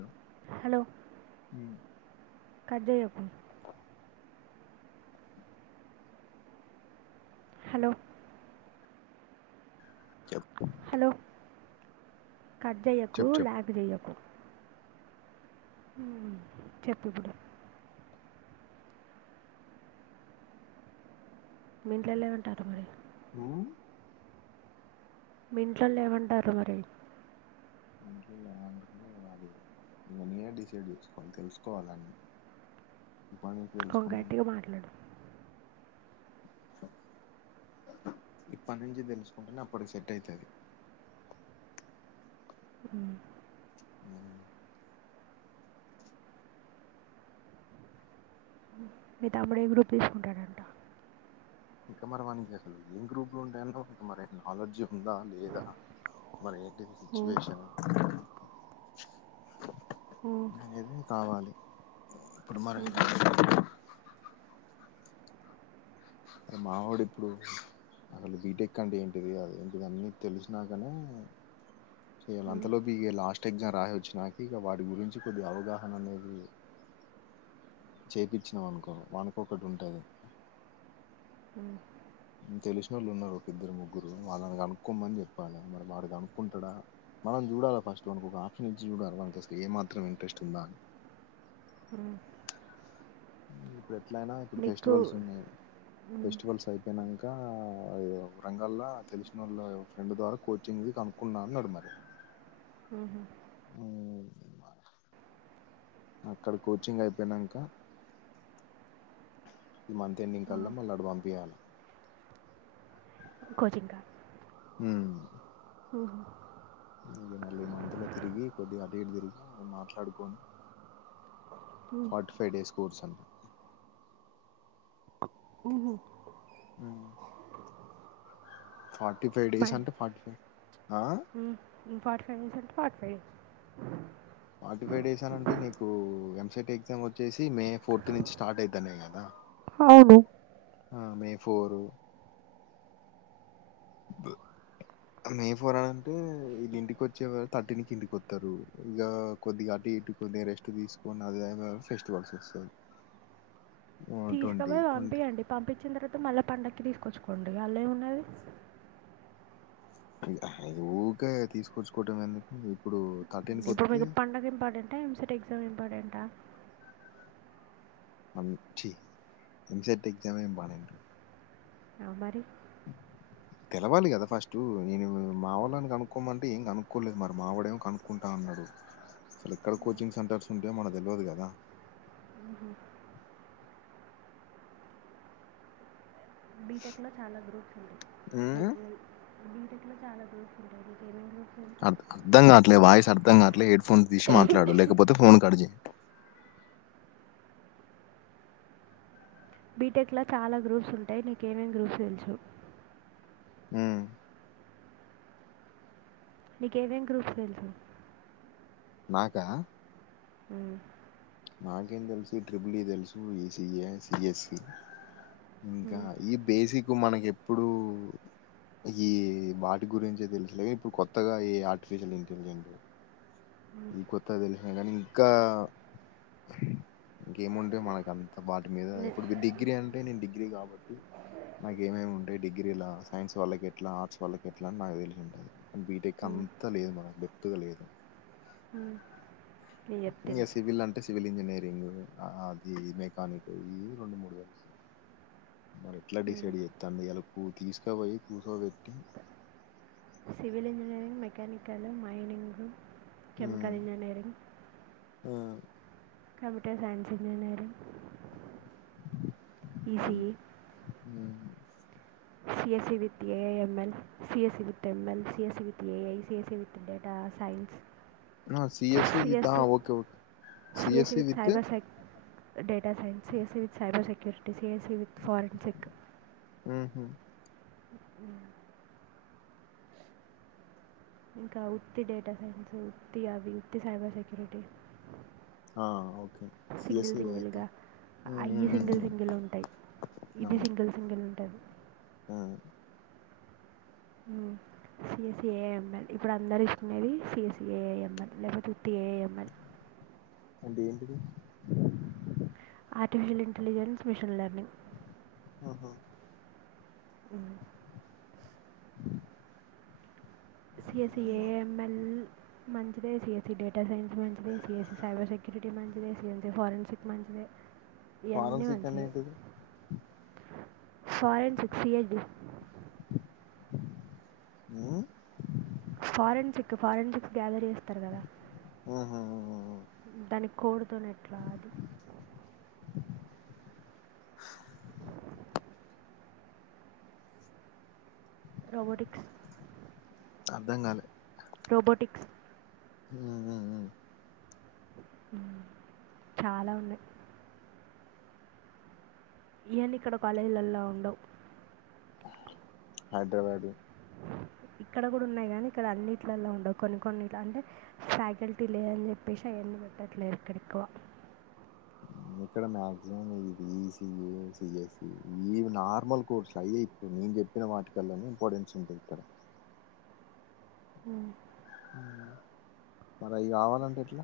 Hello hello cut జేయకు hello చెప్ hello cut చెయ్యకు చెప్ చెప్ లాగ్ చెయ్యకు ఉ చెప్పు ఇప్పుడు మీంట్ల వెళ్ళమంటారు మరి అ మీ ఇంట్లోళ్ళు ఏమంటారు మరి ఇంట్లోలు ఏమంటారో అది ఇగ నేనే డిసైడ్ చేసుకోవాలి తెలుసుకోవాలి అన్ని ఇప్పటి నుంచి ఓ తెలుసుకుంటానే గట్టిగా మాట్లాడు ఇప్పటి నుంచి తెలుసుకుంటేనే అప్పటికి సెట్ అయితది ఉ అ మీ తమ్ముడు ఏ గ్రూప్ తీసుకుంటాడంట ఇంకా మన వానికి అసలు ఏ గ్రూప్ లో ఉంటాయనో ఇంక మరి నాలెడ్జ్ ఉందా లేదా మరి ఏంటిది ఓ సిచ్యువేషన్ ఓ అనేది కావాలి ఇప్పుడు మరి మ్మ్. ఆ మావోడు ఇప్పుడు అసలు బీటెక్ అంటే ఏంటిది అ ఏంటిది అన్నీ తెలిసినాకనే చేయాలి మ్మ్. అంతలోపు ఇగ లాస్ట్ ఎగ్జామ్ రాసి వచ్చినాక ఇక వాటి గురించి కొద్ది అవగాహన అనేది చేపిచ్చినామనుకో వానికి ఒకటి ఉంటది మ్మ్. తెలిసినోళ్ళు ఉన్నారు ఒక ఇద్దరు ముగ్గురు వాళ్ళని కనుక్కోమని చెప్పాలి మరి వాడు కనుక్కుంటాడా మనం చూడాలి ఫస్ట్ మనకు ఒక ఆప్షన్ ఇచ్చి చూడాలి మనకి అసలు ఏ మాత్రం ఇంట్రెస్ట్ ఉందా అని ఉ ఇప్పుడు ఎట్లయినా ఇప్పుడు నీకు ఫెస్టివల్స్ ఉన్నాయి మ్మ్. ఫెస్టివల్స్ అయిపోయినాంక రంగాల్ల తెలిసిన వాళ్ళ ఫ్రెండ్ ద్వారా కోచింగ్ కనుకున్నా అన్నాడు మరి ఉహు అక్కడ కోచింగ్ అయిపోయినాంకా ఈ మంత్ ఎండింగ్ ఆ, కల్లా మళ్ళీ వాడు పంపియాలి కోచింగ్ కా హ హ ఇ మళ్ళీ మంతలో తిరిగి కొద్దిగా అటు ఇటు తిరిగి మేము మాట్లాడుకొని ఫార్టీ ఫైవ్ డేస్ కోర్సు ఉహూ అ ఫట్ ఫ ఉం ఫార్టీ ఫైవ్ డేస్ అంటే forty five days forty five days అని అంటే నీకు సెట్ ఎగ్జామ్ వచ్చేసి మే ఫోర్త్ నుంచి స్టార్ట్ అయితన్నయి కదా అవును ఆ మే ఫోరు బ మే ఫోర్ అని అంటే ఇది ఇంటికి వచ్చేవారు థర్టీనికి ఇంటికి వస్తారు ఇక కొద్దిగా ఇటు కొద్దిగా రెస్ట్ తీసుకొని అదే ఫెస్టివల్స్ వస్తాయి ట్వంటీ తీసుకపోయి ట్వంటీ పంపించండి పంపించిన తర్వాత మళ్ళీ పండక్కి తీసుకొచ్చు కొండగల్లో ఏ ఉన్నది ఊక తీసుకొచ్చుకోవటం ఎందుకు ఇప్పుడు థర్టీన్కి ఇప్పుడు వస్తే మీకు పడుగ ఇంపార్టెంటా ఎంసెట్ ఎగ్జామ్ ఇంపార్టెంటా మమ్ చీ ఎంసెట్ ఎగ్జామ్ ఆ ఇంపార్టెంట్ ఆ మరి తెలవాలి కదా ఫస్ట్ నేను మావళ్ళని కనుకోమంటే ఏం కనుక్కలేదు మరి మావోడ ఏం కనుక్కుంటా అసలు ఎక్కడ కోచింగ్ సెంటర్స్ ఉంటే మన తెలియదు కదా అ బీటెక్ లో చాలా గ్రూప్స్ ఉంటాయి హ్మ్. నీకు బీటెక్ లో చాలా గ్రూప్స్ ఉంటాయి గేమింగ్ గ్రూప్ అ అర్థం కావట్లే వాయిస్ అర్థం కావట్లే హెడ్ ఫోన్ తీసి మాట్లాడడు లేకపోతే ఫోన్ కట్ చేయి బీటెక్ లో చాలా గ్రూప్స్ ఉంటాయి నీకేమేం గ్రూప్స్ తెలుసు మ్మ్ నీక ఏమేం గ్రూప్స్ తెలుసు నాకా ఉ నాకేం తెలుసు ట్రిబల్ ఈ తెలుసు ఈఏ సిఎస్సి ఇంకా మ్మ్. ఈ బేసిక్ మనకి ఎప్పుడు ఈ వాటి గురించి తెలుసులే ఇప్పుడు కొత్తగా ఈ ఆర్టిఫిషియల్ ఇంటెలిజెంట్ ఈ కొత్త తెలిసిన కాని ఇంకా ఇంకేముంటే మనకు అంత వాటి మీద మ్మ్. ఇప్పుడు మీరు డిగ్రీ అంటే నేను డిగ్రీ కాబట్టి నాకు ఏమేమి ఉంటాయి డిగ్రీలా సైన్స్ వాళ్ళకి ఎట్లా ఆర్ట్స్ వాళ్ళకి ఎట్లా అని నాకు తెలిసి ఉంటది బీటెక్ మ్మ్. అంతా లేదు మనకు దీప్తా గా లేదు మ్మ్. నేను ఇ చెప్తాను సివిల్ అంటే సివల్ ఇంజనిర్ అది మెకానిక్ ఈ రెండు మూడు వలు మరి ఎట్లా డిసైడ్ చేస్తాండి ఇలా కూ తీసుక పోయి కూర్చోబెట్టి civil engineering mechanical mining um, chemical engineering um, computer science engineering hmm ECE CSE with AIML CS with ML CS with AIS with data science CSC with ah, CSE okay okay C S E with cyber సైక్ data science CAC with cyber security CAS with forensic ఉహు, అ ఇంకా ఉత్తి data science ఉత్తి అవి ఉత్తి cyber security ah, okay single CSC with సింగిల్గా um, అయి ఉమ్, ఉమ్, సింగిల్ ఉమ్, సింగిల్ ఉంటాయి ఇది సింగిల్ సింగిల్ ఉంటది ఆ ఉ సిఎస్ఏఎంఎల్ ఇప్పుడు అందరు ఇస్తుకునేది సిఎస్ఏఎంఎల్ లేకపోతే ఉత్తి ఏఎంఎల్ అంటే ఏంటిది ఆర్టిఫిషియల్ ఇంటెలిజెన్స్ మిషన్ లెర్నింగ్ ఆహా అ ఉ సిఎసిఏఎంఎల్ మంచిదే సఎస్స డేటా సైన్స్ మంచిది సఎస్సి సైబర్ సెక్యూరిటీ మంచిదే సీఎంసీ ఫారెన్సిక్ మంచిదే ఫారం ఇవన్నీ సిక్ అంటే మంచిది ఏంటిది ఫారెన్ సిక్సీయ డి ఆ ఫారెన్సిక్ ఫారెన్సిక్ గ్యాదరీ ఇస్తారు కదా ఆహ దాని కోడుతోనే ఎట్లా అది రోబోటిక్స్ అర్ధం కాలే రోబోటిక్స్ ఆ చాలా ఉన్నాయి ఇవన్న ఇక్కడ కాలేజీలల్లో ఉండవు హైదరాబాదు అ ఇక్కడ కూడా ఉన్నాయి కాని ఇక్కడ అన్నిట్లలా ఉండవు కొన్ని కొన్నిట్ అంటే ఫ్యాకల్టీ లే అని చెప్పేసి అవన్నీ [unintelligible] ఇక్కడ మాక్సిమం ఇది ఈసఏ సిఎస్ఈ ఇవి నార్మల్ కోర్సులు అయ ఇప్పుడు నేను చెప్పిన వాటికల్లోనే ఇంపార్టెన్స్ ఉంటా ఇతారా హ మరి అవి కావాలంటే ఎట్లా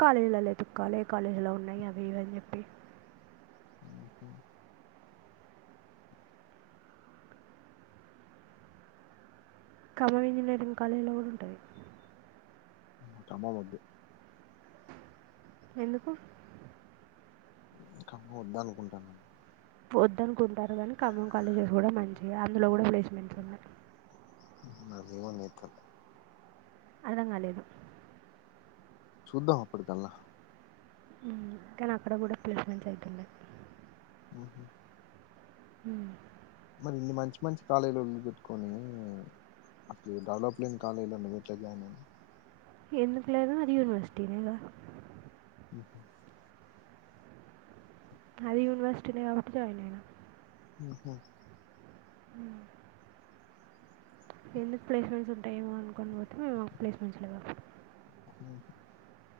కాలేజ్ లో లే తుక్కాలే కాలేజ్ లో ఉన్నాయి అవి ఇవని చెప్పి ఆఓహ ఖమ్మం ఇంజనీరింగ్ కాలేజ్ లో ఉంటాయి కమ్మం ఒద్దు ఎందుకు ఖమ్మం వద్దా అనుకుంటానును వొద్దునుకుంటారు కానీ ఖమ్మం కాలేజెస్ కూడా మంచివి అందులో కూడా ప్లేస్మెంట్స్ ఉన్నాయి [unintelligible] అర్థం కాలేదు చూద్దాం అప్పటికల్లా కానీ అక్కడ కూడా ప్లేస్మెంస్ అవుతుండే ఆహ హు మరి ఇన్ని మంచి మంచి కాలేజీలు పెట్టుకొని అస డెవలప్లింగ్ కాలేజన్న వట్ జాయిన్ని ఎందు పలేద అది యూనివర్సిటీ లేద అ అది యూనివర్సిటీనే కాబట్టి జాయిన్ అయినా ఆహ హు ఎందుకు ప్లేస్మెంట్స్ ఉంటాయేమో అనుకుని పోతే మేము మాకు ప్లేస్మెంట్స్ లే అ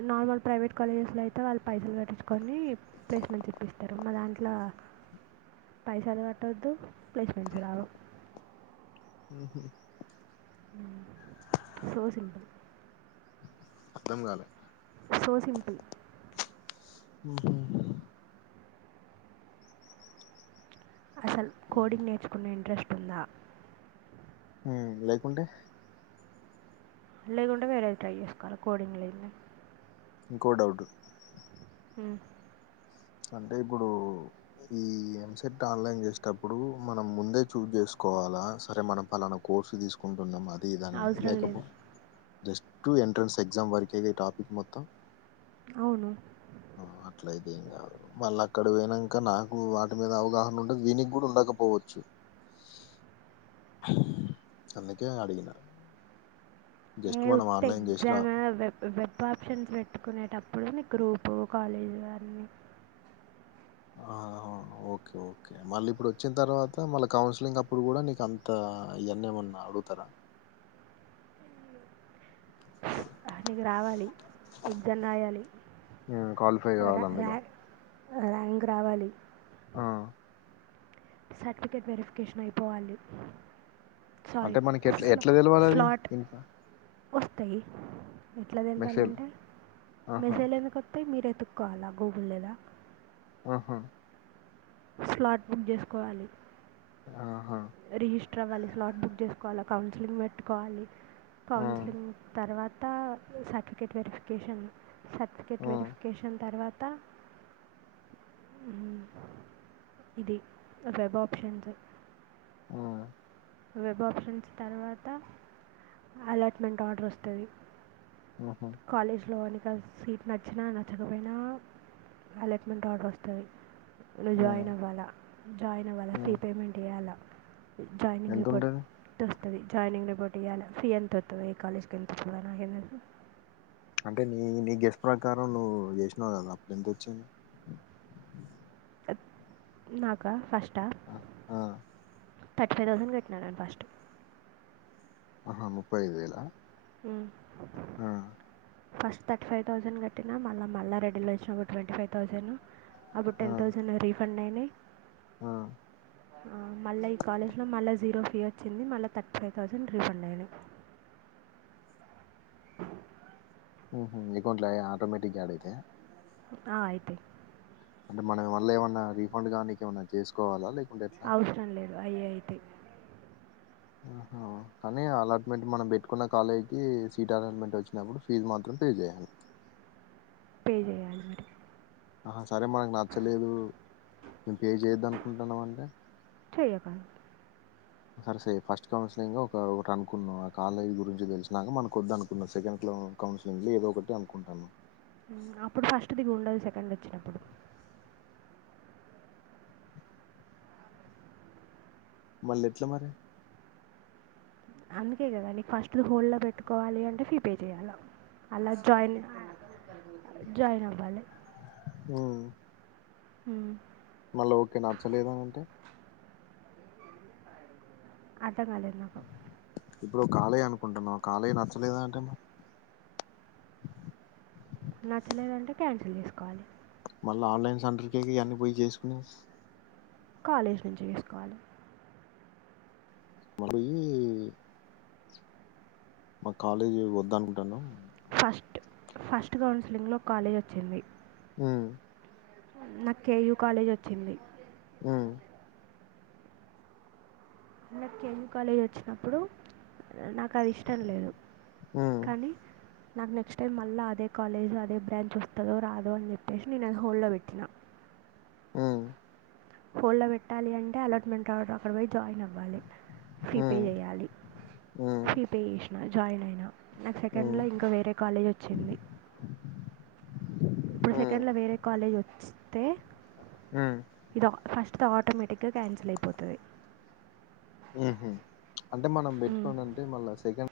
అ నార్మల్ ప్రైవేట్ కాలేజెస్ లో అయితే వాళ్ళు పైసలు పెట్టించుకొని ప్లేస్మెంట్ చెప్పిస్తారు మ మా దానికి అట్లా పైసలు కట్టవద్దు ప్లేస్మెస్ రావు ఉ సో సింపుల్ అర్థం కాల సో సింపుల్ ఉ అసలు కోడింగ్ నేర్చుకున్న ఇంట్రెస్ట్ ఉందా లేకుంటే లేకుండే వేర ఏది ట్రై చేసుకోవాలి కోడింగ్ంది ఇంకో డౌట్ హ అంటే ఇప్పుడు ఈ ఎంసెట్ ఆన్లైన్ చేసటప్పుడు మనం ముందే చూజ్ చేసుకో కోవాలా సరే మనం పలానా కోర్సు తీసుకుంటున్నాం అది ఇది అనేది అవసరం లేదు లేకపో జస్ట్ ఎంట్రన్స్ ఎగ్జామ్ వరక ఈ టాపిక్ మొత్తం అవును అట్లయితే ఎం కాదు మళ్ళ అక్కడ పోయినాక నాకు వాటి మీద అవగాహన ఉండంది దీనికి కూడా ఉండకపోవచ్చు హు అన్నికే అడికిన్నా ఏ ఉ ఎగ్జామ్ వెబ్ ఆప్షన్స్ పెట్టుకునేటప్పుడు ఇప్పుడునుకు గ్రూప్ కాలజ వారిని ఆ! ఓకే ఓకే మళ్ళీ ఇప్పుడు వచ్చిన తర్వాత మళ్ళీ కౌన్సిలింగ్ అప్పుడు కూడా నీకు అంత ఎన్నఏం ఉన్నా అడుగుతారా హు నీకు రావాలి ఎక్సమ్రాయాలి హ్మ్. క్వాలిఫై గావాలి రాంక్ అందులో. రావాలి ర్యాంక్ రావాలి ఆ సర్టిఫికేట్ వెరిఫికేషన్ అయిపోవాలి సార అంటే మనకెట్లా స్ ఎట్లా ఎట్లా తెలవాలది? స్లాట్ ఇన్ఫ వస్తాయి ఎట్లా మెసేజ్‌లో తెలిపాలంటే ఆహా! మెస్ేయళందు కొత్త మీరు ఎతుకోవాలా గోగుల్లా ఆహా స్లాట్ బుక్ చేసుకోవాలి ఆహా! రిజిస్టర్ అవ్వాలి స్లాట్ బుక్ చేసుకోవాలి కౌన్సిలింగ్ పెట్టుకోవాలి హ్మ్. కౌన్సిలింగ్ తర్వాత సర్టిఫికేట్ వెరిఫికేషన్ సర్టిఫికేట్ హ్మ్. వెరిఫికేషన్ తర్వాత త ఇది వెబ్ ఆప్షన్స్ ఆ వెబ్ ఆప్షన్స్ తర్వాత అలాట్మెంట్ ఆర్డర్ వస్తుంది హుహు. కాలేజ్ లో అ ఇ సీట్ నచ్చినా నచ్చకపోయినా అలాట్మెంట్ ఆర్డర్ వస్తుంది జాయిన్ హ్మ్. అవ్వాలా జాయిన్ అవ్వాలా ఫ్రీ పేమెంట్ ఇయ్యాల జాయిన్ ఏడుంటది జాయినింగ్ రిపోటీ ఇయాల ఫీ ఎంతవుతుంది కాలేజ్ క ఎంత అంటే నీ నీ గెస్ట్ ప్రకారం నువ్వు చేసినావు్ కదా అప్పుడు ఎంత వచ్చింది నాకా ఫస్ట్ ఆ థర్టీ ఫైవ్ థౌసండ్ కట్టినారని ఫస్ట్ ఆహా ముప్పై ఐదు వలా అ ఫస్ట్ థర్టీ ఫై్థౌండ్ కట్టి మళీ మళ్ళా రెడీలో వచ్చినా ఒక ట్వంటీ ఫైవ్ థౌసండ్ అప్పుడు ఆ! టెన్ థౌసండ్ రీఫండ్ అయినాయి ఆ మళ్ళా ఈ కాలేజ్ లో మళ్ళా జీరో ఫీ వచ్చింది మళ్ళీ థర్టీ ఫైవ్ థౌజండ్ రిఫండ్ అయింది ఆ మ్ హు ఇకుంటై ఆటోమేటిక్గా డితే ఆ అయితై అంటే మనం మళ్ళ ఏమన్నా రీఫండ్ కానీకేమన్నా చేసుకోవాలా లేక్ అవసరం లేదు అయ్యే అయితై ఆహో కానీ అలాట్మెంట్ మనం పెట్టుకున్న కాలేజ్ కి సీట్ అలాట్మెంట్ వచ్చినప్పుడు ఫీజు మాత్రం పే చేయాలి పే చేయాలి మరి ఆ సరే మనకు నచ్చలేదు మేము పే చేయొద్దనుకుంటున్నాం అంటే చేయకాదు సరే సే ఫస్ట్ కౌన్సిలింగ్ ఒక ఒకటనుకున్నాం ఆ కాలేజీ గురించి తెలిసినాక మనకోద్దనుకున్నాం సెకండ్ లో కౌన్సిలింగ్ లో ఏదో ఒకటి అనుకుంటాన్నం మ్మ్ అప్పుడు ఫస్ట్ దిగుండదు సెకండ్ దోచ్చినప్పుడు మళ్ళీ ఎట్లా మరిే అందుకే కదా నీకు ఫస్ట్ ది హోల్ల్లో పెట్టుకోవాలి అంటే ఫీపే చేయాల అల్ల జాయిన్ ఆ జాయిన్ అవ్వాలే మ్మ్మ్ హుమ్మ్ మళ్ళా ఓకే నచ్చలేదాని అంటే అర్ధం కాలేదు నాకు ఇప్పుడు ఒ కాలేజ్ అనుకుంటున్నావ్ ఆ కాలేజ్ నచ్చలేదాన్ అంటే మా నచ్చలేదంటే క్యాన్సిల్ చేసుకోవాలి మళ్ళ ఆన్లైన్స్ సెంటర్కే గ యియన్నీ పోయి చేసుకునేది కాలేజ్ నుంచి చేసుకోవాలి మరి మాక్ కాలేజ్ వద్దానుకుంటానం స్ట్ ఫస్ట్ కౌన్సిలింగ్ లో కాలేజ్ వచ్చింది మ్ నాక్ కేయూ కాలేజ్ వచ్చింది మ్ నాక్ కేయు కాలేజ్ వచ్చినప్పుడు నాకు అది ఇష్టం లేదు మ్ కానీ నాకు నెక్స్ట్ టైం మళ్ళా అదే కాలేజ్ అదే బ్రాంచ్ వస్తదో రాదో అని చెప్పేసి నేను అది హోల్లో పెట్టినా మ్ హోల్డ్ ల పెట్టాలి అంటే అలాట్మెంట్ అడ్ అక్కడ బోయ్ జాయిన్ అవ్వాలి ఫీపే చేయాలి ఫీపే చేసిన జాయిన్ అయినా నాకు సెకండ్ లో ఇంకా వేరే కాలేజ్ వచ్చింది ఇప్పుడు సెకండ్ ల వేరే కాలేజ్ వస్తే ఇది ఆ ఫస్ స్తె ఆటోమేటిక్గా క్యాన్సిలైపోతది మ్ హు అంటే మనం పెట్టుకోనంటే మళ్ళా సెకండ్